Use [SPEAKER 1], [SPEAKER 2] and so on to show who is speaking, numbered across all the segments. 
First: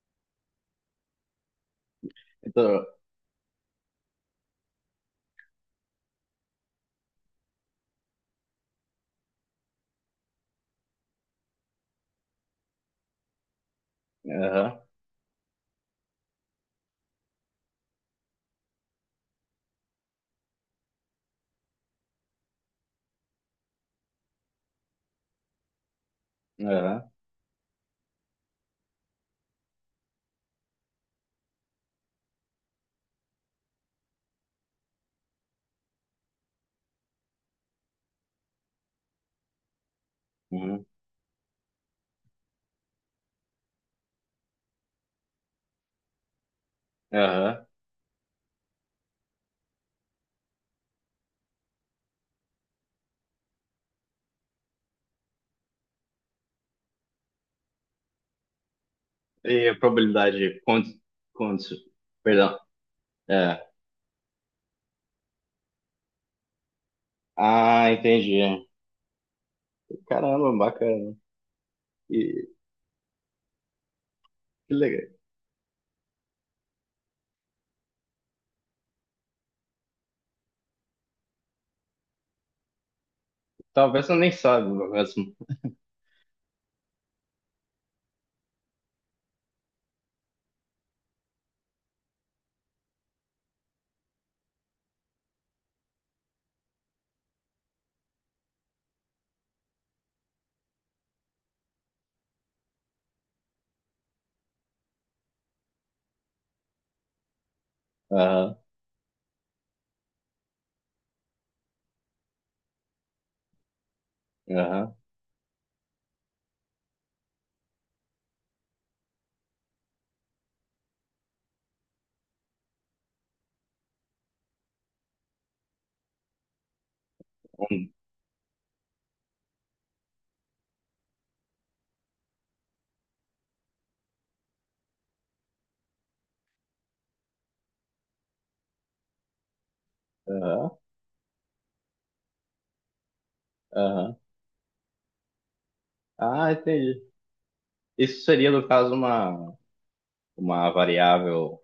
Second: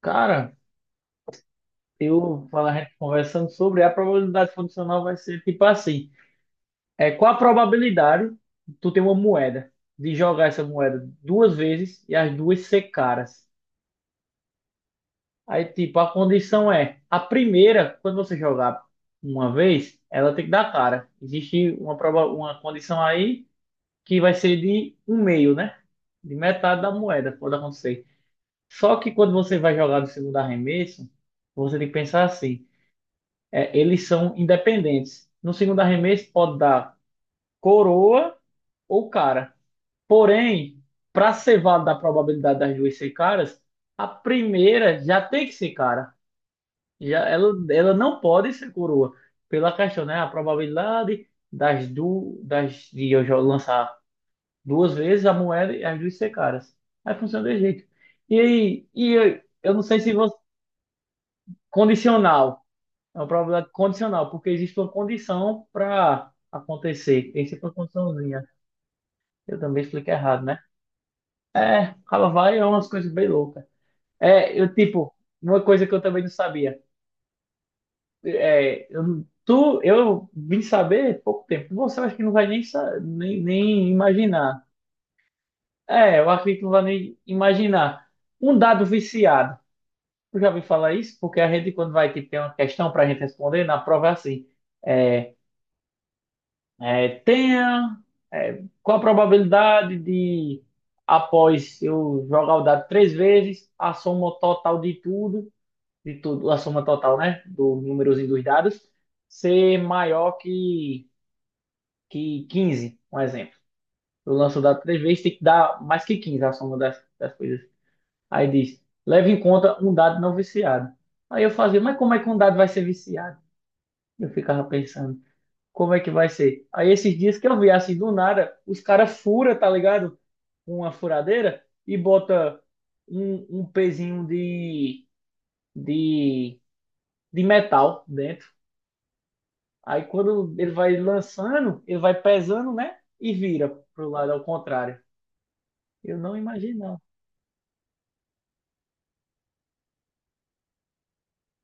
[SPEAKER 1] Cara, eu falar a
[SPEAKER 2] Então,
[SPEAKER 1] gente conversando sobre a probabilidade funcional vai ser tipo assim. É, qual a probabilidade de tu ter uma moeda, de jogar essa moeda 2 vezes e as duas ser caras?
[SPEAKER 2] aham,
[SPEAKER 1] Aí, tipo, a condição é, a primeira, quando você jogar uma vez, ela tem que dar cara. Existe uma, uma condição aí que vai ser de um meio, né? De metade da
[SPEAKER 2] aham,
[SPEAKER 1] moeda, pode acontecer. Só que quando você vai jogar do segundo arremesso, você tem que pensar assim. É, eles são independentes. No segundo arremesso pode dar coroa ou cara. Porém,
[SPEAKER 2] uhum,
[SPEAKER 1] para ser válida a probabilidade das duas ser caras, a primeira já tem que ser cara. Já, ela,
[SPEAKER 2] aham.
[SPEAKER 1] ela não pode ser coroa. Pela questão, né? A probabilidade das, de eu já lançar 2 vezes a moeda e as duas ser caras. Aí funciona desse jeito. E aí, e eu,
[SPEAKER 2] E
[SPEAKER 1] eu
[SPEAKER 2] a
[SPEAKER 1] não sei se você.
[SPEAKER 2] probabilidade de cont, perdão.
[SPEAKER 1] Condicional. É uma
[SPEAKER 2] É.
[SPEAKER 1] probabilidade condicional, porque existe uma condição para acontecer. Tem sempre uma
[SPEAKER 2] Ah,
[SPEAKER 1] condiçãozinha.
[SPEAKER 2] entendi.
[SPEAKER 1] Eu também expliquei errado,
[SPEAKER 2] Caramba,
[SPEAKER 1] né?
[SPEAKER 2] bacana.
[SPEAKER 1] É, ela
[SPEAKER 2] E
[SPEAKER 1] vai é umas coisas bem loucas. É, eu,
[SPEAKER 2] que legal.
[SPEAKER 1] tipo, uma coisa que eu também não sabia. É, eu, tu, eu vim saber pouco tempo. Você acho que não vai nem, nem
[SPEAKER 2] Talvez eu nem
[SPEAKER 1] imaginar.
[SPEAKER 2] saiba mesmo.
[SPEAKER 1] É, eu acredito que não vai nem imaginar. Um dado viciado. Tu já ouviu falar isso? Porque a gente, quando vai, tipo, ter uma questão para a gente responder, na prova é assim. É, é, tenha. É, qual a probabilidade de, após eu jogar o dado 3 vezes, a soma total de tudo, a soma total, né? Do númerozinho dos
[SPEAKER 2] Aham,
[SPEAKER 1] dados, ser maior que 15 um exemplo. Eu lanço o dado
[SPEAKER 2] aham,
[SPEAKER 1] 3 vezes, tem que dar mais que 15 a soma das, das coisas. Aí diz, leve em conta um dado não viciado. Aí eu fazia, mas como é que um dado vai ser viciado? Eu ficava pensando. Como é que vai ser? Aí esses dias que eu vi
[SPEAKER 2] um,
[SPEAKER 1] assim do nada, os caras fura, tá ligado? Com uma furadeira e bota um pezinho de, de metal dentro. Aí quando ele
[SPEAKER 2] aham,
[SPEAKER 1] vai lançando, ele vai pesando, né? E vira pro
[SPEAKER 2] aham.
[SPEAKER 1] lado ao contrário. Eu não
[SPEAKER 2] Ah,
[SPEAKER 1] imagino, não.
[SPEAKER 2] entendi. Isso seria, no caso, uma variável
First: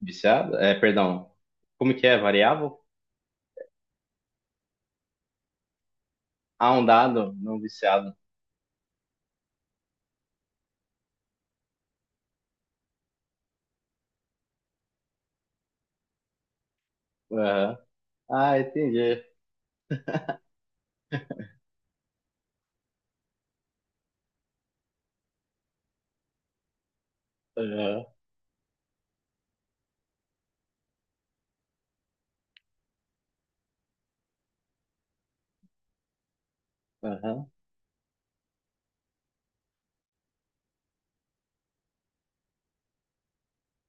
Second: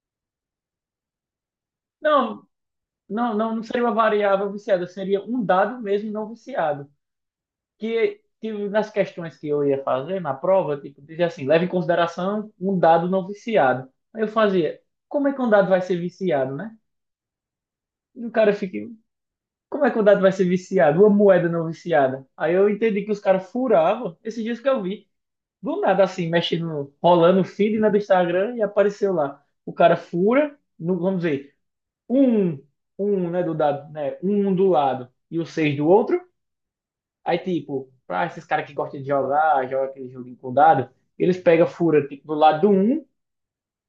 [SPEAKER 2] viciada? É, perdão. Como que é?
[SPEAKER 1] Não,
[SPEAKER 2] Variável?
[SPEAKER 1] não, não, não seria uma variável viciada, seria um dado mesmo não
[SPEAKER 2] Ah, um
[SPEAKER 1] viciado.
[SPEAKER 2] dado não viciado.
[SPEAKER 1] Que tipo, nas questões que eu ia fazer na prova, tipo, dizia assim, leva em consideração um dado não viciado. Aí eu fazia, como é que um dado vai ser viciado, né?
[SPEAKER 2] Aham.
[SPEAKER 1] E o cara
[SPEAKER 2] Ah,
[SPEAKER 1] fica,
[SPEAKER 2] entendi.
[SPEAKER 1] como é que um dado vai ser viciado? Uma moeda não viciada. Aí eu entendi que os caras furavam, esses dias que eu vi, do nada assim, mexendo, rolando o feed, né, do
[SPEAKER 2] Aham,
[SPEAKER 1] Instagram e apareceu lá. O cara fura, no, vamos dizer, um, um, né, do dado, né, um do lado e o seis do outro. Aí,
[SPEAKER 2] aham,
[SPEAKER 1] tipo, pra esses caras que gostam de jogar, joga aquele joguinho com dado, eles pegam, fura, tipo, do lado do 1,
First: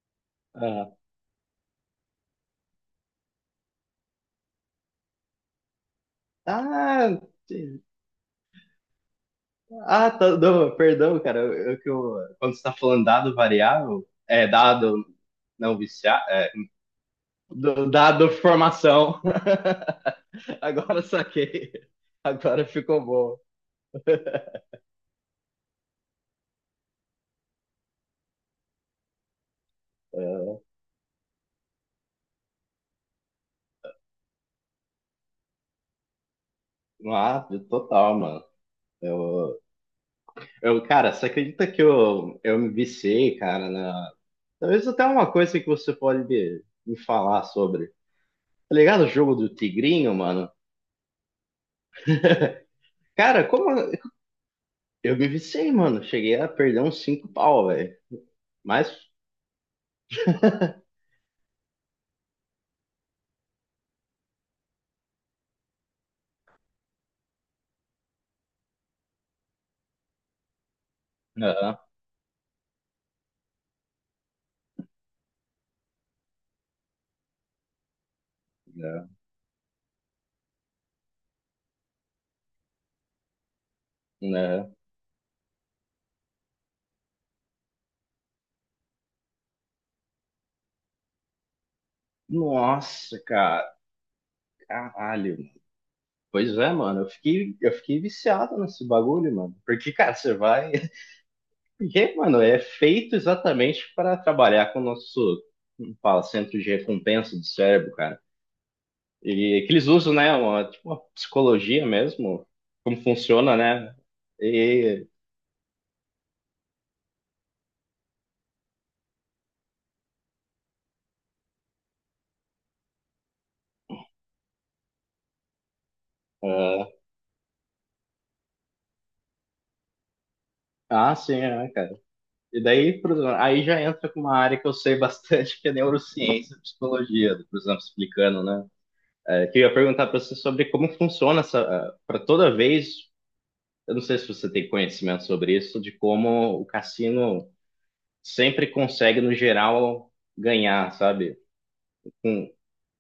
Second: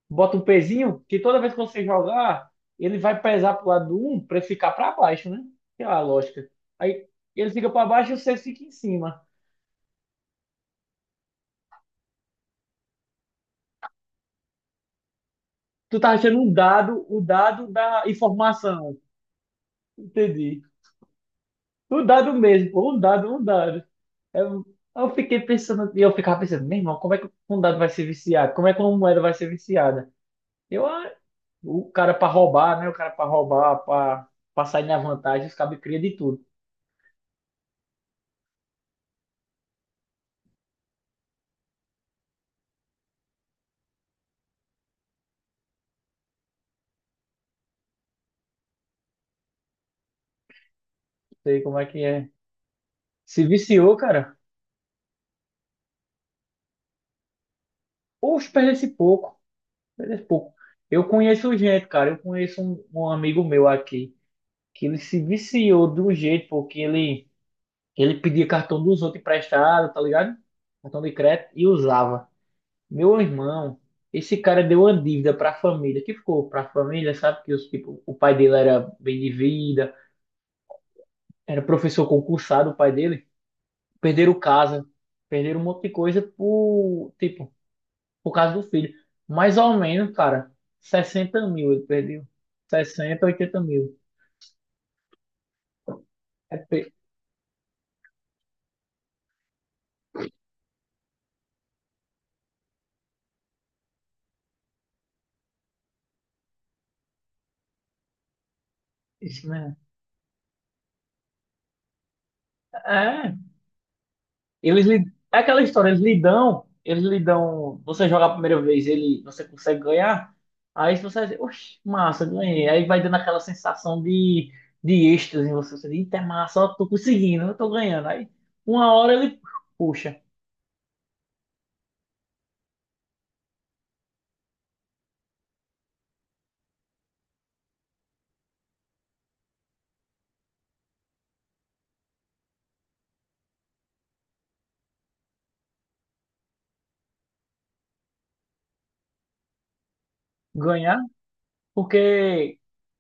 [SPEAKER 1] bota um
[SPEAKER 2] aham.
[SPEAKER 1] pezinho, que toda vez que você jogar, ele vai pesar pro lado do 1 pra ele ficar pra baixo, né? Que é a lógica. Aí
[SPEAKER 2] Ah,
[SPEAKER 1] ele fica
[SPEAKER 2] te-
[SPEAKER 1] pra baixo e você fica em cima.
[SPEAKER 2] ah, tá, não, perdão, cara. Quando você tá falando dado variável, é dado não
[SPEAKER 1] Tu tá
[SPEAKER 2] viciar,
[SPEAKER 1] achando
[SPEAKER 2] é,
[SPEAKER 1] um dado, o dado da
[SPEAKER 2] dado
[SPEAKER 1] informação.
[SPEAKER 2] formação.
[SPEAKER 1] Entendi.
[SPEAKER 2] Agora eu saquei.
[SPEAKER 1] O dado
[SPEAKER 2] Agora
[SPEAKER 1] mesmo, pô, um
[SPEAKER 2] ficou
[SPEAKER 1] dado,
[SPEAKER 2] bom.
[SPEAKER 1] um dado. Eu, eu fiquei pensando, e eu ficava pensando, meu irmão, como é que um dado vai ser viciado? Como é que uma moeda vai ser viciada? Eu, ah, o cara pra roubar, né? O cara pra roubar, pra sair na vantagem, os cabos cria de tudo. Não
[SPEAKER 2] Ah, total, mano. Eu, cara, você acredita que eu me viciei, cara, na... Talvez até uma coisa que você pode me falar sobre. Tá ligado o jogo do tigrinho, mano?
[SPEAKER 1] sei como é que é. Se
[SPEAKER 2] Cara, como,
[SPEAKER 1] viciou, cara.
[SPEAKER 2] Eu me viciei, mano. Cheguei a perder uns cinco pau, velho.
[SPEAKER 1] Poxa, esse
[SPEAKER 2] Mas.
[SPEAKER 1] pouco. Perdesse pouco. Eu conheço gente, cara. Eu conheço um amigo meu aqui que ele se viciou de um jeito, porque ele pedia cartão dos outros emprestado, tá ligado? Cartão de crédito e
[SPEAKER 2] Não,
[SPEAKER 1] usava. Meu irmão, esse cara deu uma dívida pra família, que ficou pra família, sabe? Que os, tipo, o pai dele era
[SPEAKER 2] não,
[SPEAKER 1] bem de vida, era professor concursado, o pai dele. Perderam
[SPEAKER 2] aham.
[SPEAKER 1] casa, perderam um monte de coisa por, tipo, por causa do filho. Mais ou menos, cara, 60 mil ele perdeu.
[SPEAKER 2] Nossa,
[SPEAKER 1] 60, 80
[SPEAKER 2] cara.
[SPEAKER 1] mil.
[SPEAKER 2] Caralho. Pois
[SPEAKER 1] É,
[SPEAKER 2] é,
[SPEAKER 1] pe-
[SPEAKER 2] mano. Eu fiquei viciado nesse bagulho, mano. Porque, cara, você vai. Porque, mano, é feito exatamente para trabalhar com o nosso, como fala, centro de recompensa do cérebro, cara.
[SPEAKER 1] isso
[SPEAKER 2] E é que
[SPEAKER 1] mesmo.
[SPEAKER 2] eles usam, né? Uma, tipo, uma psicologia mesmo. Como
[SPEAKER 1] É,
[SPEAKER 2] funciona, né?
[SPEAKER 1] eles lhe,
[SPEAKER 2] E.
[SPEAKER 1] é aquela história, eles lhe dão, você joga a primeira vez, ele, você consegue ganhar, aí você diz, oxe, massa, ganhei. Aí vai dando aquela sensação de êxtase em você, você diz, eita, é massa, ó, tô
[SPEAKER 2] Ah,
[SPEAKER 1] conseguindo, eu tô ganhando. Aí, uma hora ele, puxa,
[SPEAKER 2] ah, sim, é, cara. E daí, por exemplo, aí já entra com uma área que eu sei bastante, que é neurociência e psicologia, por exemplo, explicando, né? É, que eu ia perguntar para você sobre como funciona essa. Para toda vez, eu não sei se você tem conhecimento sobre isso, de como o cassino sempre consegue, no geral, ganhar,
[SPEAKER 1] ganhar,
[SPEAKER 2] sabe? Hum,
[SPEAKER 1] porque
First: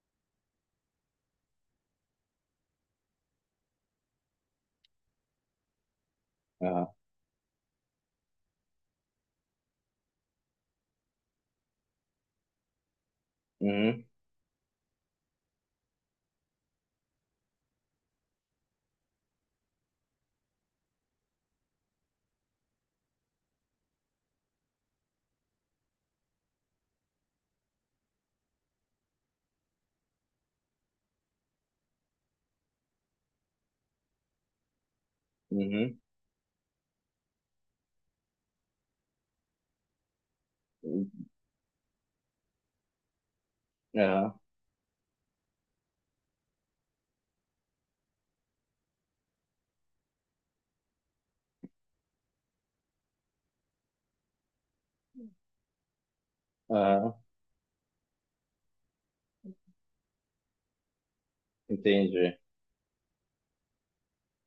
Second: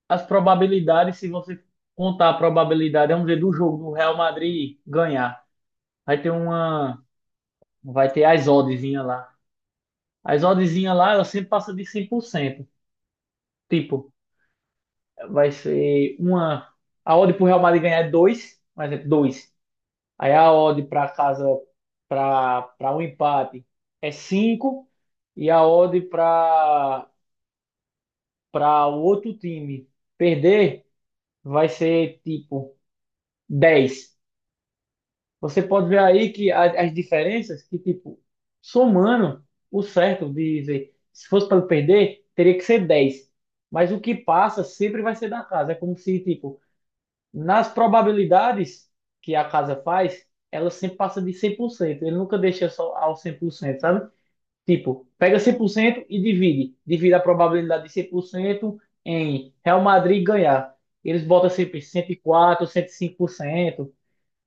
[SPEAKER 1] as probabilidades, se você contar a probabilidade, vamos dizer, do jogo do Real Madrid ganhar, vai ter
[SPEAKER 2] ah,
[SPEAKER 1] uma, vai ter as oddzinha lá. As oddzinha lá, ela sempre passa de 100%.
[SPEAKER 2] uhum,
[SPEAKER 1] Tipo, vai ser uma, a odd pro Real Madrid ganhar é 2, por exemplo, 2. Aí a odd para casa para um empate é 5 e a odd para o outro time perder vai ser tipo 10. Você pode
[SPEAKER 2] uhum,
[SPEAKER 1] ver aí que as diferenças que, tipo, somando o certo de dizer, se fosse para perder, teria que ser 10. Mas o que
[SPEAKER 2] ah,
[SPEAKER 1] passa sempre vai ser da casa. É como se, tipo, nas probabilidades que a casa faz, ela sempre passa de cem por cento. Ele nunca deixa só ao 100%, sabe? Tipo, pega 100% e divide. Divide
[SPEAKER 2] ah,
[SPEAKER 1] a probabilidade de 100% em Real Madrid ganhar. Eles botam sempre cento e
[SPEAKER 2] entendi.
[SPEAKER 1] quatro, 105%,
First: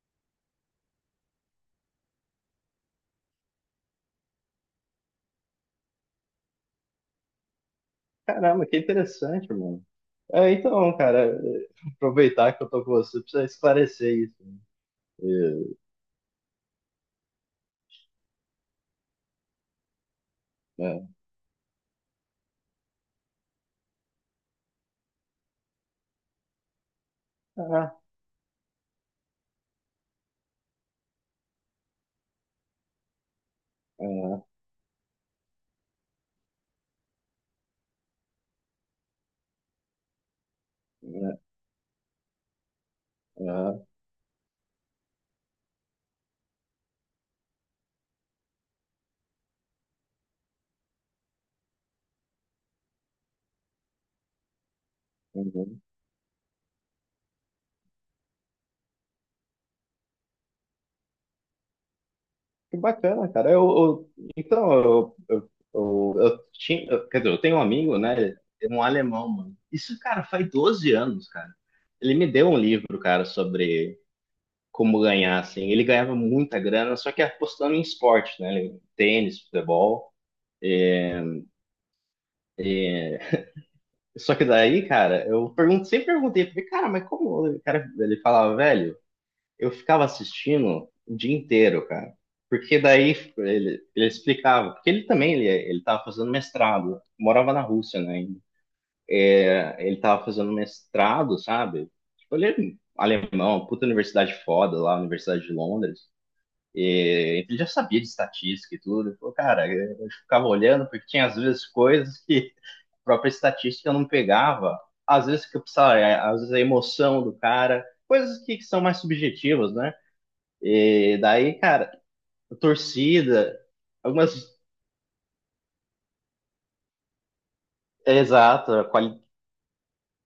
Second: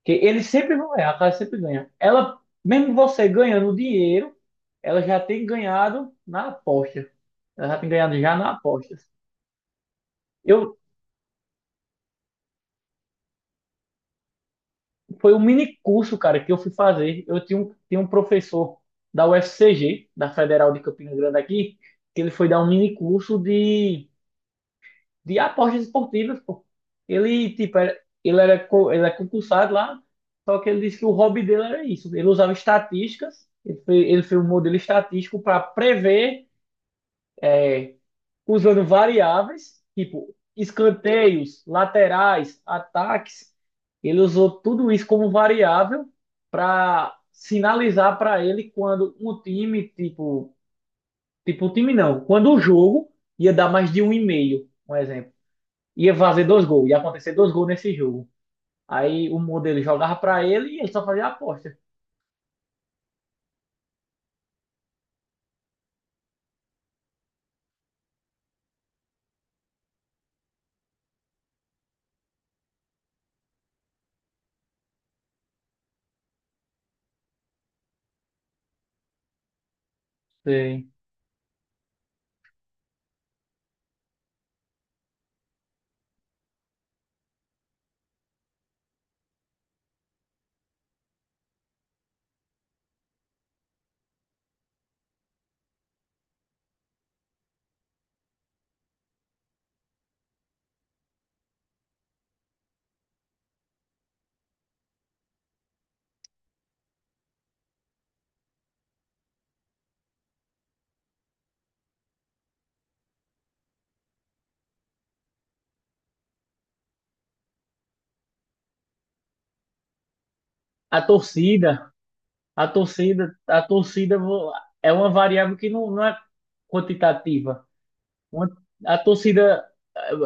[SPEAKER 1] que eles sempre vão errar, a casa sempre ganha. Ela, mesmo você ganhando dinheiro, ela já tem ganhado na aposta. Ela já tem ganhado já na
[SPEAKER 2] Caramba, que
[SPEAKER 1] aposta.
[SPEAKER 2] interessante, mano. É,
[SPEAKER 1] Eu,
[SPEAKER 2] então, cara, aproveitar que eu tô com você, precisa esclarecer isso.
[SPEAKER 1] foi um mini curso, cara, que eu fui fazer. Eu tinha um professor da UFCG, da Federal de
[SPEAKER 2] É.
[SPEAKER 1] Campina Grande aqui, que ele foi dar um mini curso de apostas esportivas, pô. Ele, tipo, era,
[SPEAKER 2] Ah,
[SPEAKER 1] ele era, ele é concursado lá, só que ele disse que o hobby dele era isso. Ele usava estatísticas, ele foi
[SPEAKER 2] é,
[SPEAKER 1] um modelo estatístico para prever, é, usando variáveis, tipo,
[SPEAKER 2] é,
[SPEAKER 1] escanteios, laterais, ataques.
[SPEAKER 2] é,
[SPEAKER 1] Ele usou tudo isso como variável para sinalizar para ele quando um time, tipo, tipo, o time não, quando o jogo ia dar mais de um e meio, um exemplo
[SPEAKER 2] uhum.
[SPEAKER 1] ia fazer 2 gols, ia acontecer 2 gols nesse jogo. Aí o modelo jogava para ele e ele só fazia a aposta.
[SPEAKER 2] Que bacana, cara. Então, quer dizer, eu tenho um amigo, né? Um alemão, mano. Isso, cara, faz 12 anos, cara. Ele me deu um livro, cara, sobre como ganhar, assim. Ele ganhava muita grana, só que apostando em esporte, né? Tênis, futebol.
[SPEAKER 1] Sim.
[SPEAKER 2] Só que daí, cara, eu pergunto, sempre perguntei, porque, cara, mas como? O cara, ele falava, velho. Eu ficava assistindo o dia inteiro, cara. Porque daí ele explicava, porque ele também ele tava fazendo mestrado, morava na Rússia, né? Ainda. Ele tava fazendo mestrado, sabe? Tipo, ele é alemão, puta universidade foda lá, Universidade de Londres. E ele já sabia de estatística e tudo. Ele falou, cara, eu ficava olhando porque tinha às vezes coisas que a própria estatística eu não pegava. Às vezes que eu precisava, é, às vezes a emoção do cara, coisas que são mais subjetivas, né?
[SPEAKER 1] A
[SPEAKER 2] E daí, cara,
[SPEAKER 1] torcida,
[SPEAKER 2] a
[SPEAKER 1] a torcida,
[SPEAKER 2] torcida,
[SPEAKER 1] a torcida
[SPEAKER 2] algumas.
[SPEAKER 1] é uma variável que não, não é quantitativa.
[SPEAKER 2] É,
[SPEAKER 1] Uma-
[SPEAKER 2] exato, a
[SPEAKER 1] a
[SPEAKER 2] quali...
[SPEAKER 1] torcida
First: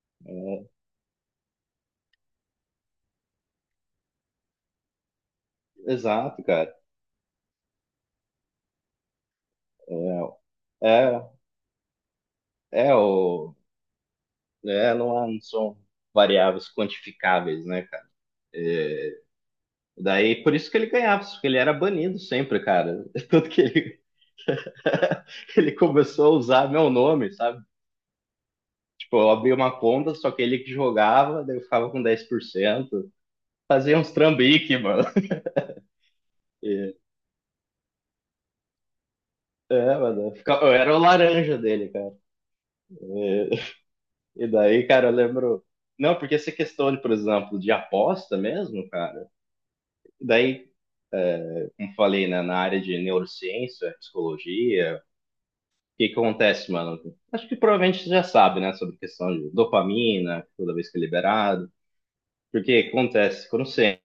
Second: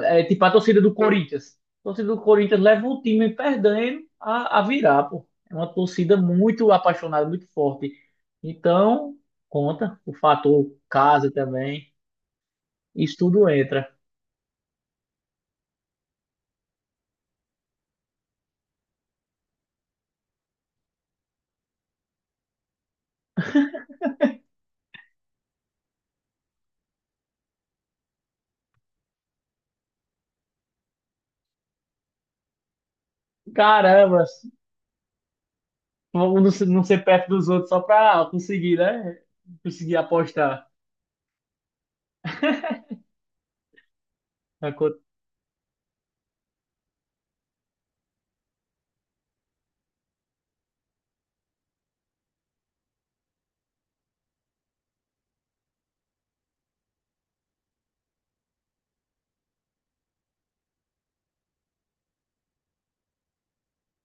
[SPEAKER 1] é, é tipo a torcida do Corinthians. A torcida do Corinthians leva o time perdendo a virar, pô. É uma torcida
[SPEAKER 2] Exato,
[SPEAKER 1] muito
[SPEAKER 2] cara.
[SPEAKER 1] apaixonada, muito forte. Então, conta o
[SPEAKER 2] É,
[SPEAKER 1] fator
[SPEAKER 2] é
[SPEAKER 1] casa também.
[SPEAKER 2] é
[SPEAKER 1] Isso tudo
[SPEAKER 2] o.
[SPEAKER 1] entra.
[SPEAKER 2] É, não, não são variáveis quantificáveis, né, cara? Daí, por isso que ele ganhava, porque ele era banido sempre, cara. Tanto que ele começou a usar meu nome, sabe? Tipo, eu abri uma conta, só que ele que jogava, daí eu ficava com 10%. Fazia uns
[SPEAKER 1] Caramba,
[SPEAKER 2] trambique, mano.
[SPEAKER 1] vamos não ser perto dos outros só pra conseguir, né? Conseguir
[SPEAKER 2] É, mano.
[SPEAKER 1] apostar.
[SPEAKER 2] Eu era o laranja dele, cara. E
[SPEAKER 1] a
[SPEAKER 2] daí,
[SPEAKER 1] co-
[SPEAKER 2] cara, eu lembro. Não, porque essa questão, de, por exemplo, de aposta mesmo, cara. Daí, como falei, né, na área de neurociência, psicologia, o que que acontece, mano? Acho que provavelmente você já sabe, né, sobre questão de dopamina, toda vez que é liberado. Porque acontece quando você, é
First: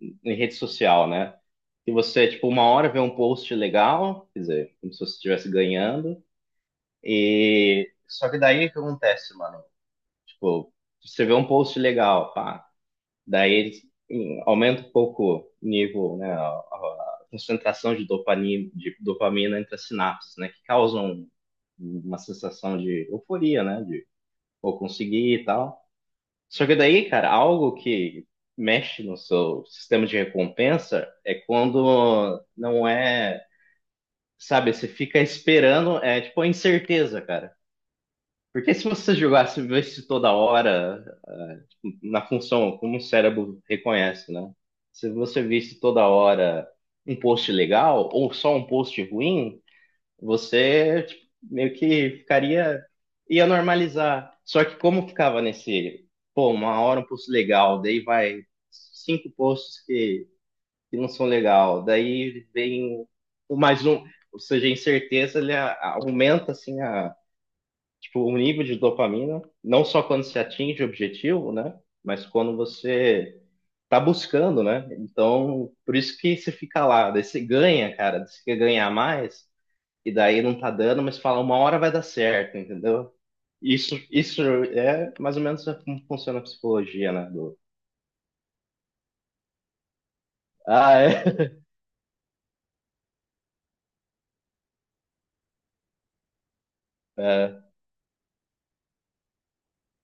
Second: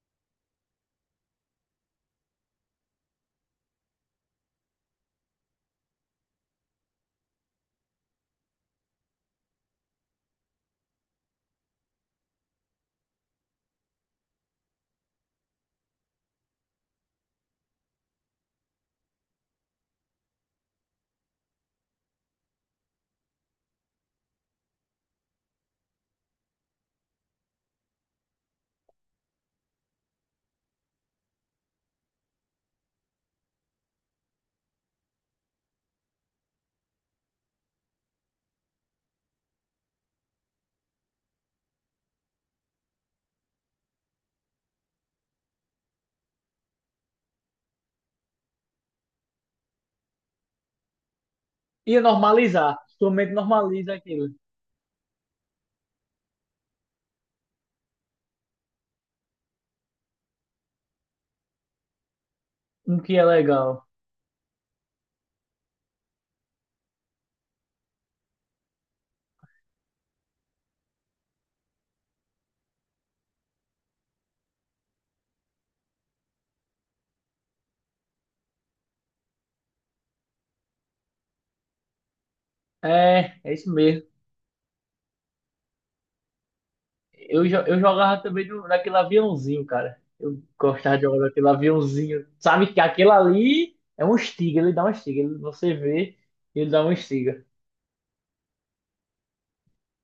[SPEAKER 2] em rede social, né? Que você, tipo, uma hora vê um post legal, quer dizer, como se você estivesse ganhando, e só que daí o que acontece, mano? Tipo, você vê um post legal, pá. Daí aumenta um pouco o nível, né, a concentração de dopamina, entre as sinapses, né, que causam uma sensação de euforia, né, de vou conseguir e tal. Só que daí, cara, algo que mexe no seu sistema de recompensa é quando não é, sabe, você fica esperando, é tipo a incerteza, cara. Porque se você jogasse, vivesse toda hora na função, como o cérebro reconhece, né? Se você visse toda hora um post legal ou só um post ruim, você tipo, meio
[SPEAKER 1] e
[SPEAKER 2] que
[SPEAKER 1] normalizar.
[SPEAKER 2] ficaria,
[SPEAKER 1] Sua mente
[SPEAKER 2] ia
[SPEAKER 1] normaliza aquilo.
[SPEAKER 2] normalizar. Só que como ficava nesse, pô, uma hora um post legal, daí vai cinco posts que não são legal, daí
[SPEAKER 1] O
[SPEAKER 2] vem
[SPEAKER 1] que é
[SPEAKER 2] o mais
[SPEAKER 1] legal.
[SPEAKER 2] um, ou seja, a incerteza ele aumenta assim a tipo, o nível de dopamina, não só quando se atinge o objetivo, né? Mas quando você tá buscando, né? Então, por isso que você fica lá, daí você ganha, cara, você quer ganhar mais, e daí não tá dando, mas fala, uma hora vai dar certo, entendeu?
[SPEAKER 1] É, é isso
[SPEAKER 2] Isso,
[SPEAKER 1] mesmo.
[SPEAKER 2] isso é mais ou menos como funciona a psicologia, né?
[SPEAKER 1] Eu,
[SPEAKER 2] Do,
[SPEAKER 1] eu jogava também no, naquele aviãozinho, cara. Eu gostava
[SPEAKER 2] ah,
[SPEAKER 1] de jogar
[SPEAKER 2] é.
[SPEAKER 1] naquele aviãozinho. Sabe que aquele ali é um estiga, ele dá um estiga. Ele, você vê, ele dá um estiga.